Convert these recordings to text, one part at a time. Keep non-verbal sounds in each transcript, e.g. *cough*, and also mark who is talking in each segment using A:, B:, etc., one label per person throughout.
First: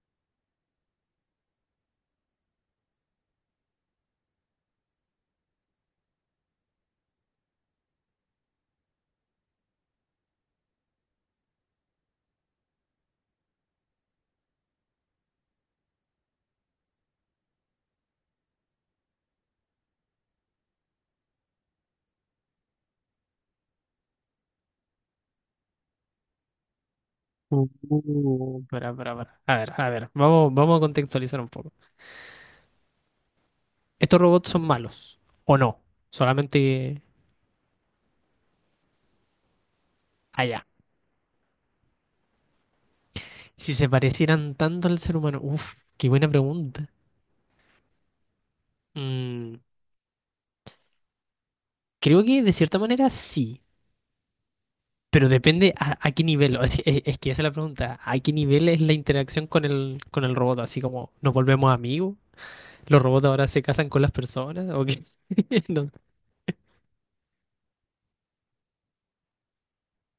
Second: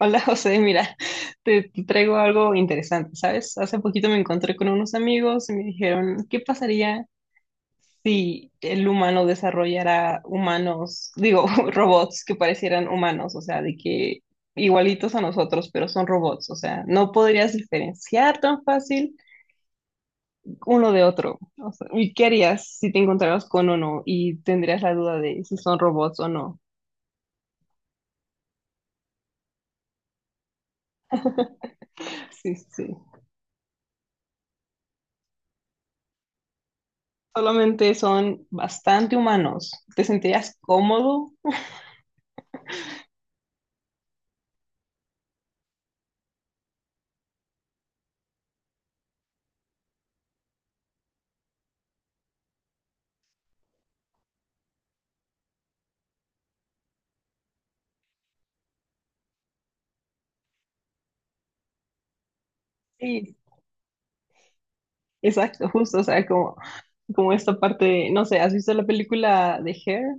A: Hola *laughs* José, mira, te traigo algo interesante, ¿sabes? Hace poquito me encontré con unos amigos y me dijeron, ¿qué pasaría si el humano desarrollara humanos, digo, *laughs* robots que parecieran humanos, o sea, de que igualitos a nosotros, pero son robots, o sea, no podrías diferenciar tan fácil uno de otro. O sea, ¿y qué harías si te encontraras con uno y tendrías la duda de si son robots o no?
B: Pará, pará, pará. A ver, vamos a contextualizar un poco.
A: Sí, sí.
B: ¿Estos robots son malos o no? Solamente
A: Solamente son bastante humanos. ¿Te sentirías
B: allá.
A: cómodo?
B: Si se parecieran tanto al ser humano. Uf, qué buena pregunta. Mm, creo que de cierta manera sí, pero depende a qué nivel. O sea, es que esa es la pregunta. ¿A qué nivel es la interacción con el robot? Así como nos volvemos amigos. ¿Los robots
A: Sí,
B: ahora se casan con las personas? ¿O qué? *laughs*
A: exacto,
B: No.
A: justo. O sea, como, como esta parte, no sé, ¿has visto la película de Hair?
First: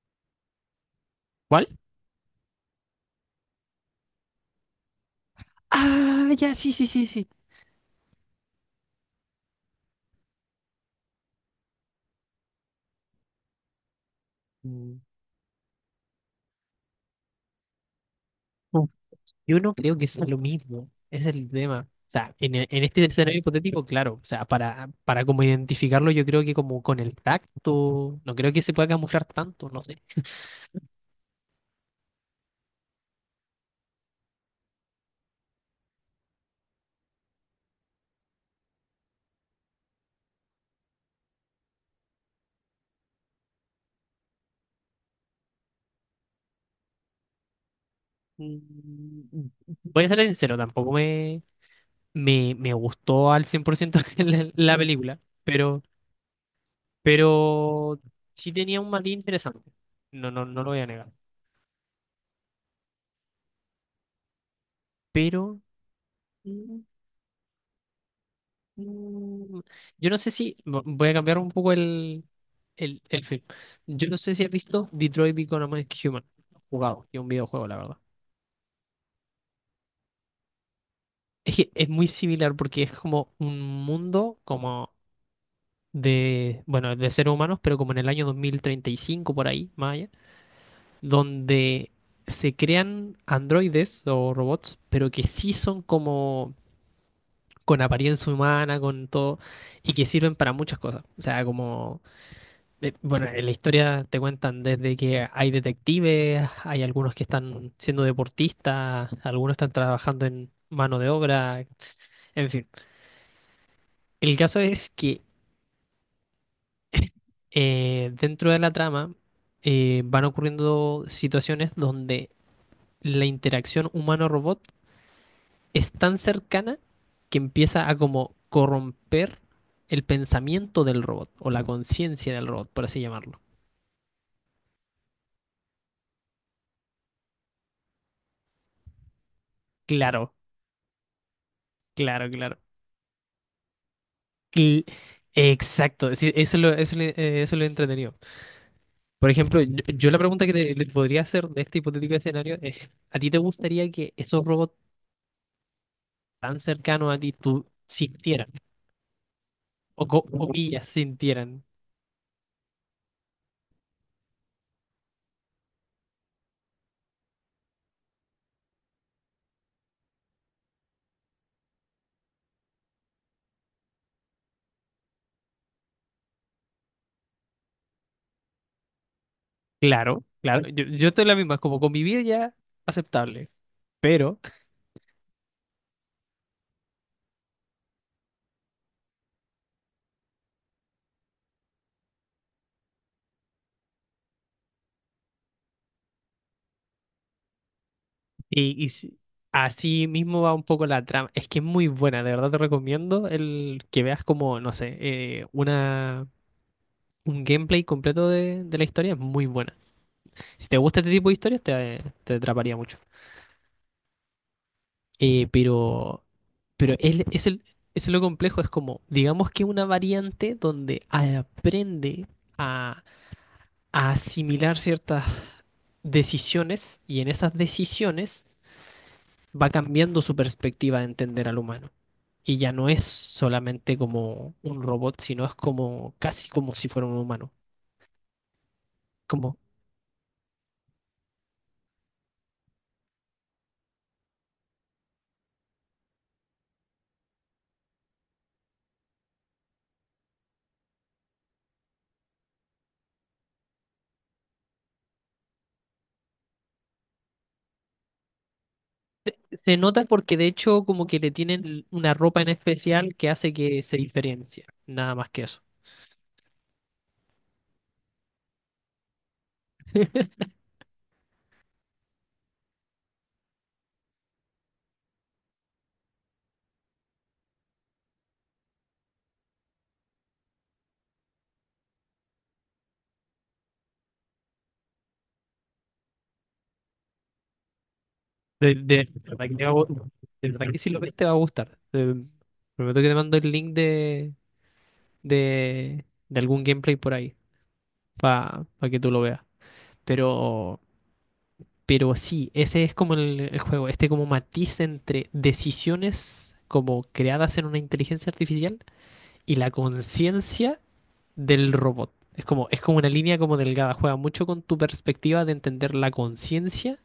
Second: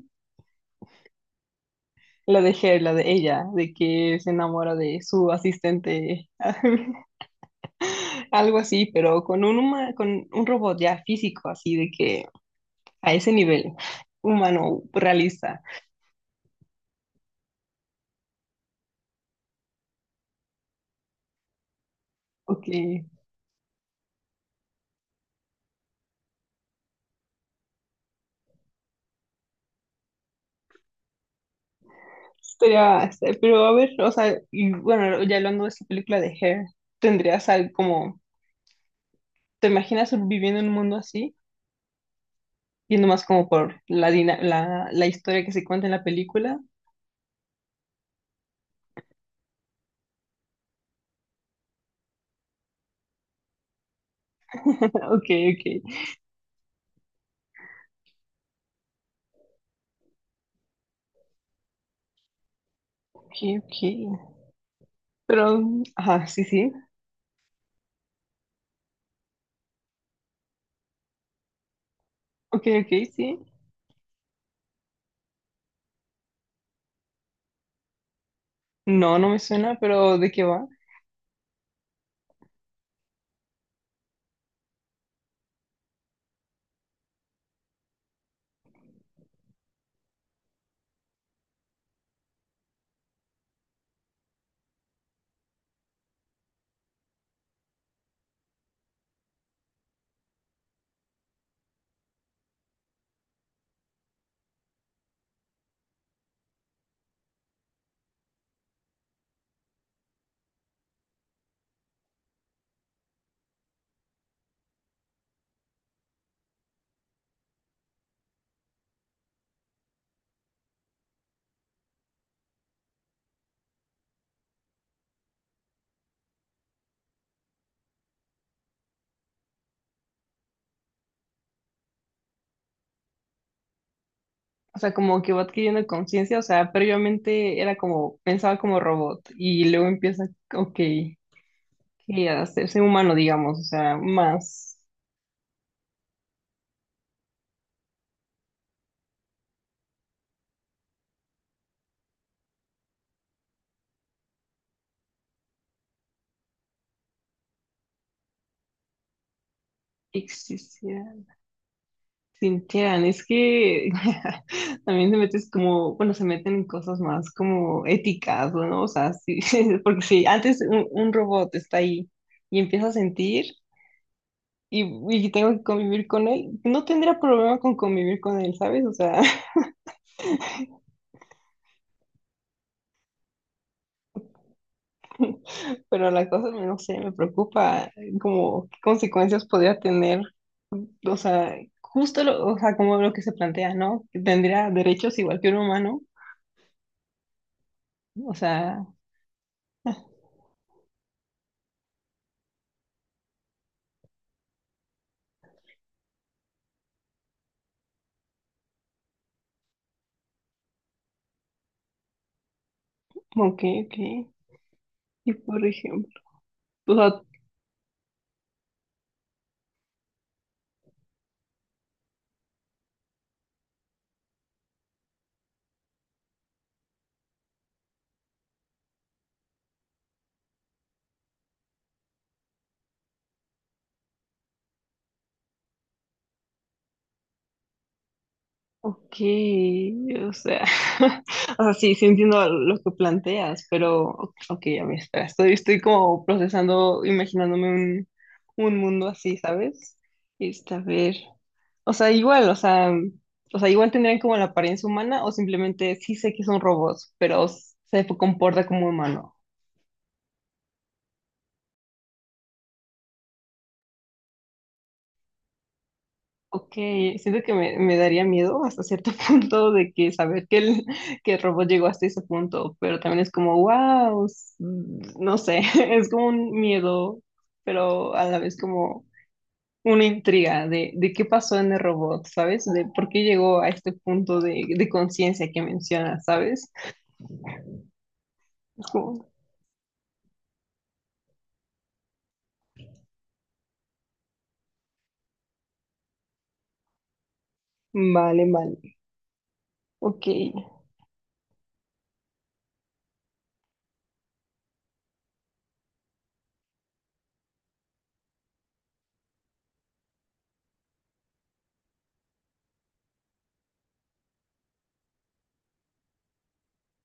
B: ¿Cuál?
A: La de Hair, la de ella, de que se enamora de su asistente,
B: Ah, ya, sí, sí,
A: *laughs*
B: sí, sí.
A: algo así, pero con un, con un robot ya físico, así de que a ese nivel, humano,
B: Mm.
A: realista.
B: Yo no creo que sea lo mismo, ese es el tema. O sea,
A: Ok,
B: en este escenario hipotético, claro, o sea, para como identificarlo, yo creo que como con el tacto, no creo que se pueda camuflar tanto, no sé.
A: sería, pero a ver, o sea, y bueno, ya hablando de esta película de Hair, ¿tendrías algo como... ¿Te imaginas viviendo en un mundo así? Yendo más como por la, la, la historia que se cuenta en la película. *laughs*
B: Mm, Voy a ser sincero, tampoco me, me, me gustó al 100% *laughs* la película,
A: Ok, ok.
B: pero sí tenía un matiz interesante, no lo voy a negar.
A: Ok, ok. Pero,
B: Pero
A: ajá, sí, sí.
B: Mm, yo no sé si voy a cambiar un poco
A: Ok, ok,
B: el
A: sí.
B: film. Yo no sé si has visto Detroit Become Human. Jugado, que es un videojuego, la verdad.
A: No, no me suena, pero ¿de qué va?
B: Es que es muy similar porque es como un mundo como de. Bueno, de seres humanos, pero como en el año 2035 por ahí, más allá, donde se crean androides o robots, pero que sí son como con apariencia humana, con todo, y que sirven para muchas cosas. O sea, como. Bueno, en la historia te cuentan desde que hay detectives, hay algunos que están siendo deportistas, algunos están trabajando en mano de obra, en fin. El caso es que dentro de la trama van ocurriendo situaciones donde la interacción humano-robot es tan cercana que empieza a como corromper el pensamiento del robot o la conciencia del robot, por así llamarlo.
A: O sea, como que va adquiriendo conciencia. O sea, previamente era como, pensaba como robot y luego empieza,
B: Claro,
A: ok, que
B: claro,
A: a
B: claro.
A: hacerse humano, digamos. O sea, más.
B: Cl- Exacto, sí, eso lo he entretenido. Por ejemplo, yo la pregunta que le podría hacer de este hipotético escenario es, ¿a ti te gustaría que esos robots tan cercanos a ti tú sintieran? O
A: Sí, sí, sí.
B: comillas, sintieran.
A: Sintieran, es que *laughs* también te metes como, bueno, se meten en cosas más como éticas, ¿no? O sea, sí, *laughs* porque si antes un robot está ahí y empieza a sentir y, y tengo que convivir con él, no tendría problema con convivir con él, ¿sabes? O sea, *laughs*
B: Claro, claro, yo estoy en la misma, como convivir ya aceptable, pero
A: pero la cosa, no sé, me preocupa como qué consecuencias podría tener, o sea, justo lo, o sea, como lo que se plantea, ¿no? Que tendría derechos igual que un humano, o
B: y,
A: sea,
B: y si- así mismo va un poco la trama. Es que es muy buena, de verdad te recomiendo el que veas como, no sé, un gameplay completo de la historia, es muy buena. Si te gusta este tipo de historias, te atraparía mucho.
A: como que... Y
B: Eh,
A: por ejemplo,
B: pero,
A: o
B: pero
A: sea,
B: es lo complejo, es como, digamos que una variante donde aprende a, a asimilar ciertas decisiones y en esas decisiones va cambiando su perspectiva de entender al humano. Y ya no es solamente como un robot, sino es como casi como si fuera un humano.
A: ok,
B: Como
A: o sea, *laughs* o sea, sí, sí entiendo lo que planteas, pero, ok, a ver, espera, estoy, estoy como procesando, imaginándome un mundo así, ¿sabes? Este, a ver, o sea, igual, o sea, o sea, igual tendrían como la apariencia humana o simplemente sí sé que son robots, pero se comporta como humano.
B: se nota porque de hecho como que le tienen una ropa en especial que hace que se diferencie. Nada más que eso.
A: Ok, siento que me daría miedo hasta cierto *laughs* punto de que saber
B: *laughs*
A: que el robot llegó hasta ese punto, pero también es como, wow, no sé, *laughs* es como un miedo, pero a la vez como una intriga de qué pasó en el robot, ¿sabes? De por qué llegó a este punto de conciencia que mencionas, ¿sabes? Es
B: De
A: como,
B: verdad que, te va a gu- de verdad que si lo ves te va a gustar. Prometo que te mando el link de algún gameplay por ahí
A: vale,
B: para
A: vale,
B: que tú lo veas.
A: ok,
B: Pero, pero sí, ese es como el juego, este como matiz entre decisiones como creadas en una inteligencia artificial y la conciencia del robot. Es como una línea como delgada, juega mucho con tu perspectiva de entender la conciencia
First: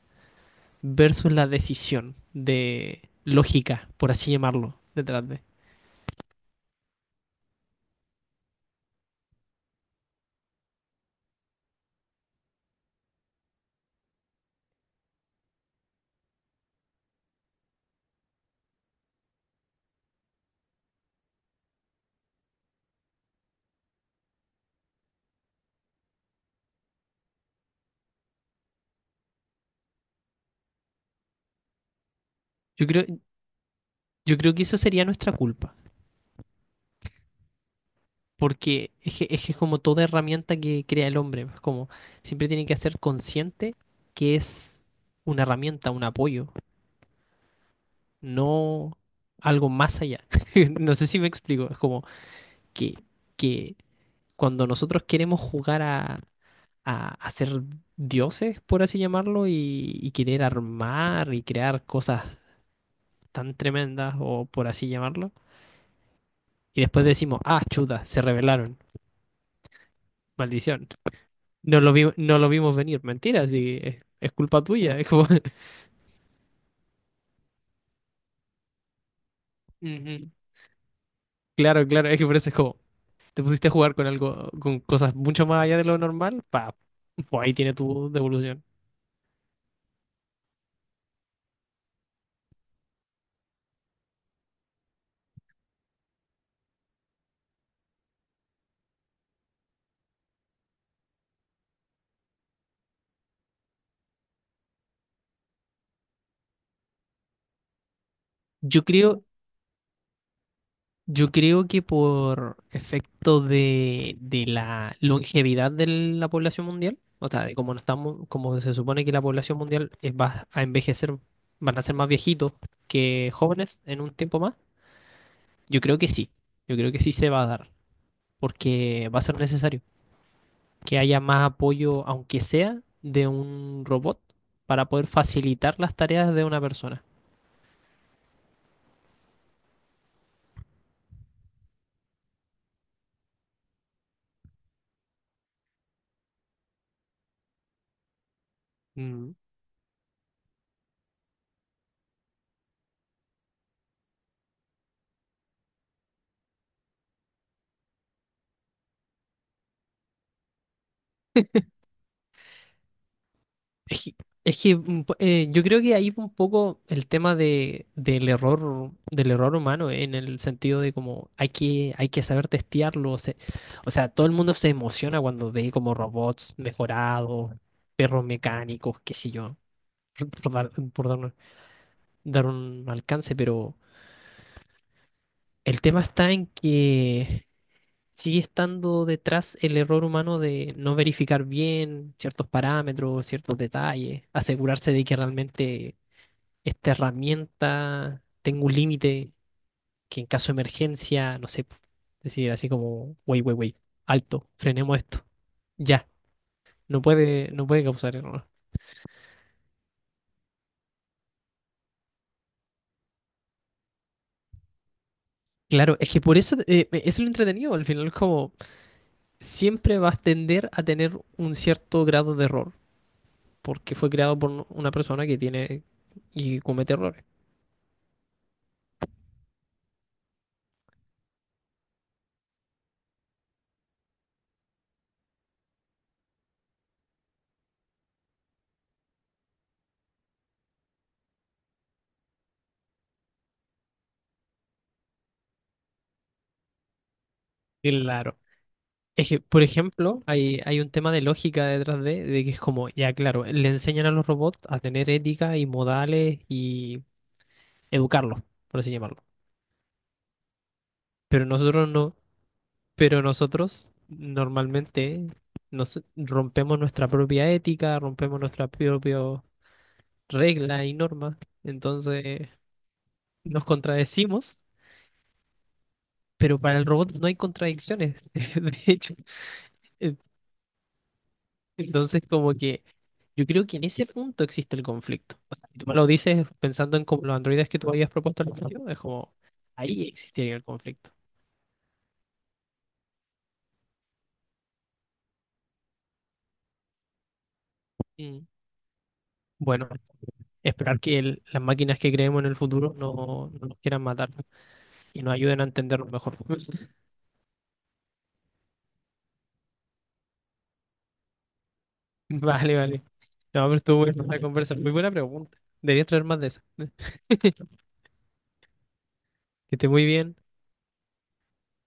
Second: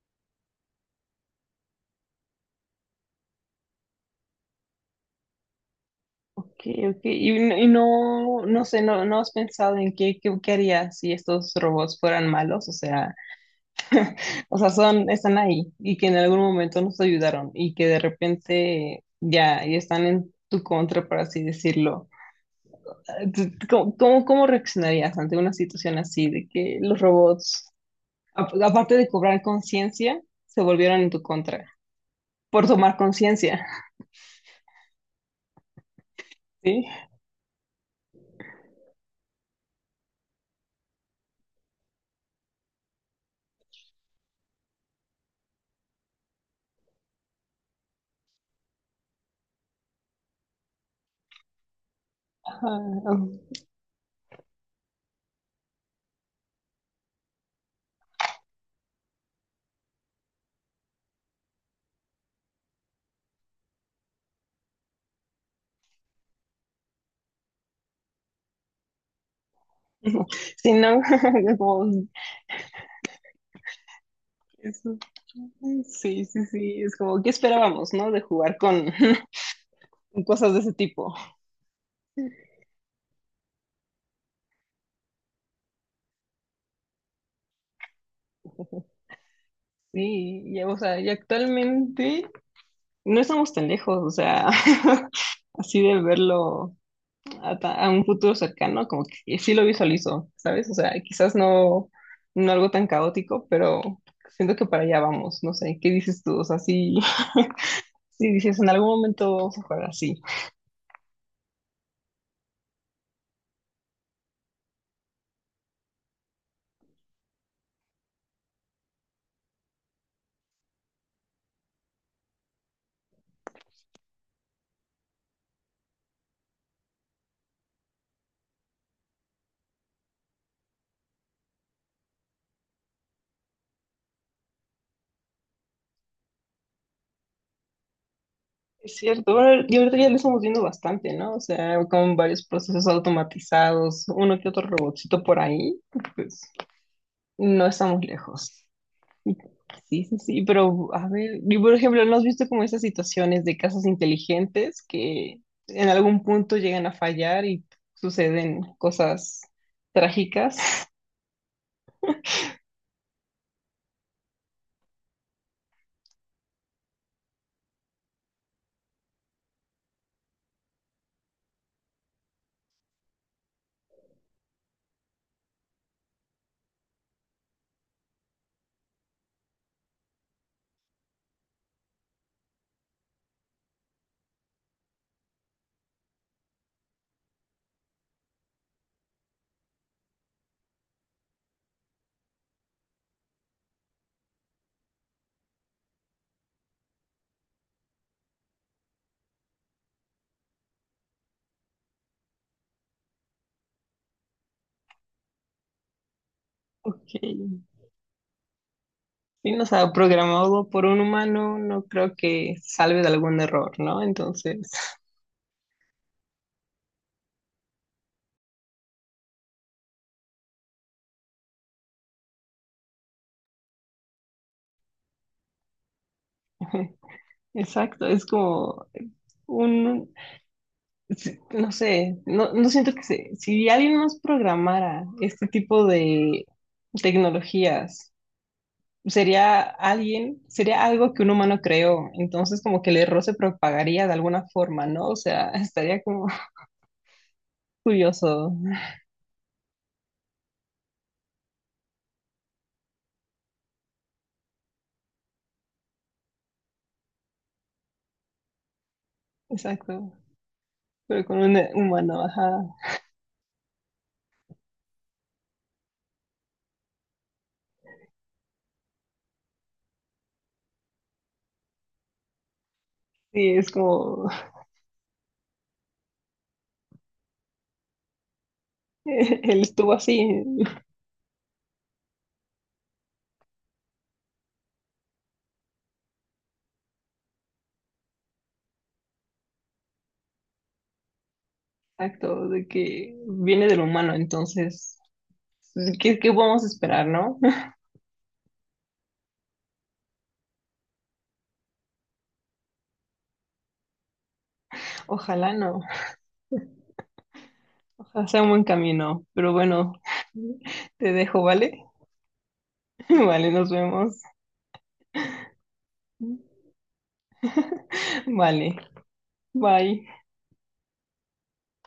B: versus la decisión de lógica, por así llamarlo, detrás de.
A: ok, ok, y, y no, no sé, no, no has pensado en qué, qué, qué harías si estos robots fueran malos, o sea... O sea, son, están ahí y que en algún momento nos ayudaron y que de repente ya, ya están en tu contra, por así decirlo. ¿Cómo, cómo, cómo reaccionarías ante una situación así de que los robots, aparte de cobrar conciencia, se volvieron en tu contra por
B: Yo
A: tomar
B: creo,
A: conciencia?
B: yo creo que eso sería nuestra culpa,
A: Sí.
B: porque es que es como toda herramienta que crea el hombre, es como siempre tiene que ser consciente que es una herramienta, un apoyo, no algo más allá. *laughs* No sé si me explico, es como
A: Ajá.
B: que, que cuando nosotros queremos jugar a ser dioses, por así llamarlo, y querer armar y crear cosas tan tremendas, o por así llamarlo, y después decimos, ah, chuta, se rebelaron,
A: Sí,
B: maldición.
A: no, *laughs* como,
B: No lo vimos venir, mentira, sí, es culpa
A: es-
B: tuya. Es como, *laughs*
A: sí, sí, sí, es como, ¿qué esperábamos, no? De jugar con *laughs*
B: Ujú.
A: cosas de ese tipo.
B: Claro, claro, es que por eso es como, te pusiste a jugar con algo, con cosas mucho más allá de lo normal, pa, pues ahí tiene tu devolución.
A: Sí, y, o sea, y actualmente no estamos tan lejos, o sea, *laughs* así de verlo a, a un futuro cercano, como que sí lo visualizo, ¿sabes? O sea, quizás no, no algo tan caótico, pero siento que para allá vamos, no sé, ¿qué dices tú? O sea, sí, *laughs* sí dices, en
B: Yo
A: algún
B: creo,
A: momento vamos a jugar así.
B: Yo creo que por efecto de la longevidad de la población mundial, o sea, de como no estamos, como se supone que la población mundial va a envejecer, van a ser más viejitos que jóvenes en un tiempo más, yo creo que sí, yo creo que sí se va a dar, porque va a ser necesario que haya más apoyo, aunque sea de un robot, para poder facilitar las tareas de una persona.
A: Es cierto, bueno, y ahorita ya lo estamos viendo bastante, ¿no? O sea, con varios procesos automatizados, uno que otro robotcito por ahí, pues no estamos lejos.
B: Mm.
A: Sí, sí, sí, pero a ver, y por ejemplo, ¿no has visto como esas situaciones de casas inteligentes que en algún punto llegan a fallar y suceden cosas trágicas? *laughs*
B: Es que, es que, mm, po- yo creo que ahí un poco el tema del error humano, en el sentido de como hay que saber testearlo. O sea, todo el mundo se emociona cuando ve como robots mejorados, perros mecánicos, qué sé yo, *laughs* por dar un alcance, pero el tema está en que sigue estando detrás el error humano de no verificar bien ciertos parámetros, ciertos detalles, asegurarse de que realmente esta herramienta, tengo un límite que en caso de emergencia, no sé, decir así como, wey, wey, wey, alto, frenemos esto, ya,
A: Ok.
B: no puede causar error.
A: Sí, no, o sea, programado por un humano, no creo que salve de algún error, ¿no? Entonces,
B: Claro, es que por eso es lo entretenido, al final es como siempre vas a tender a tener un cierto grado de error, porque fue creado por una persona que tiene y comete
A: *laughs*
B: errores.
A: exacto, es como un, sí, no sé, no, no siento que se, si alguien nos programara este tipo de tecnologías sería alguien, sería algo que un humano creó, entonces como que el error se propagaría de alguna forma, ¿no? O sea, estaría como *laughs*
B: Claro.
A: curioso,
B: Es que, por ejemplo, hay un tema de lógica detrás de que es como, ya claro, le enseñan a los robots a tener ética y modales y educarlos, por así llamarlo.
A: exacto, pero con
B: Pero
A: un
B: nosotros no,
A: humano, ajá.
B: pero nosotros normalmente nos rompemos nuestra propia ética, rompemos nuestra propia regla y normas, entonces
A: Sí,
B: nos
A: es como,
B: contradecimos, pero para el robot no hay contradicciones. *laughs* De
A: *laughs*
B: hecho,
A: él estuvo así,
B: entonces, como que yo creo que en ese punto existe el conflicto. O sea, si tú me lo dices pensando en como los androides que tú habías propuesto al principio, es como ahí existiría el conflicto.
A: exacto, de que viene del humano, entonces, ¿qué, qué podemos esperar, no? *laughs*
B: Mm. Bueno, esperar que las máquinas que creemos en el futuro no nos quieran matar y nos
A: Ojalá
B: ayuden a
A: no,
B: entendernos mejor. *laughs*
A: ojalá sea un buen camino, pero bueno, *laughs* te dejo, ¿vale?
B: Vale, vale.
A: *laughs* Vale,
B: No,
A: nos
B: pero estuvo
A: vemos.
B: buena la conversa. Muy buena pregunta. Deberías traer más de esas. *laughs*
A: Vale,
B: Que esté muy
A: bye.
B: bien.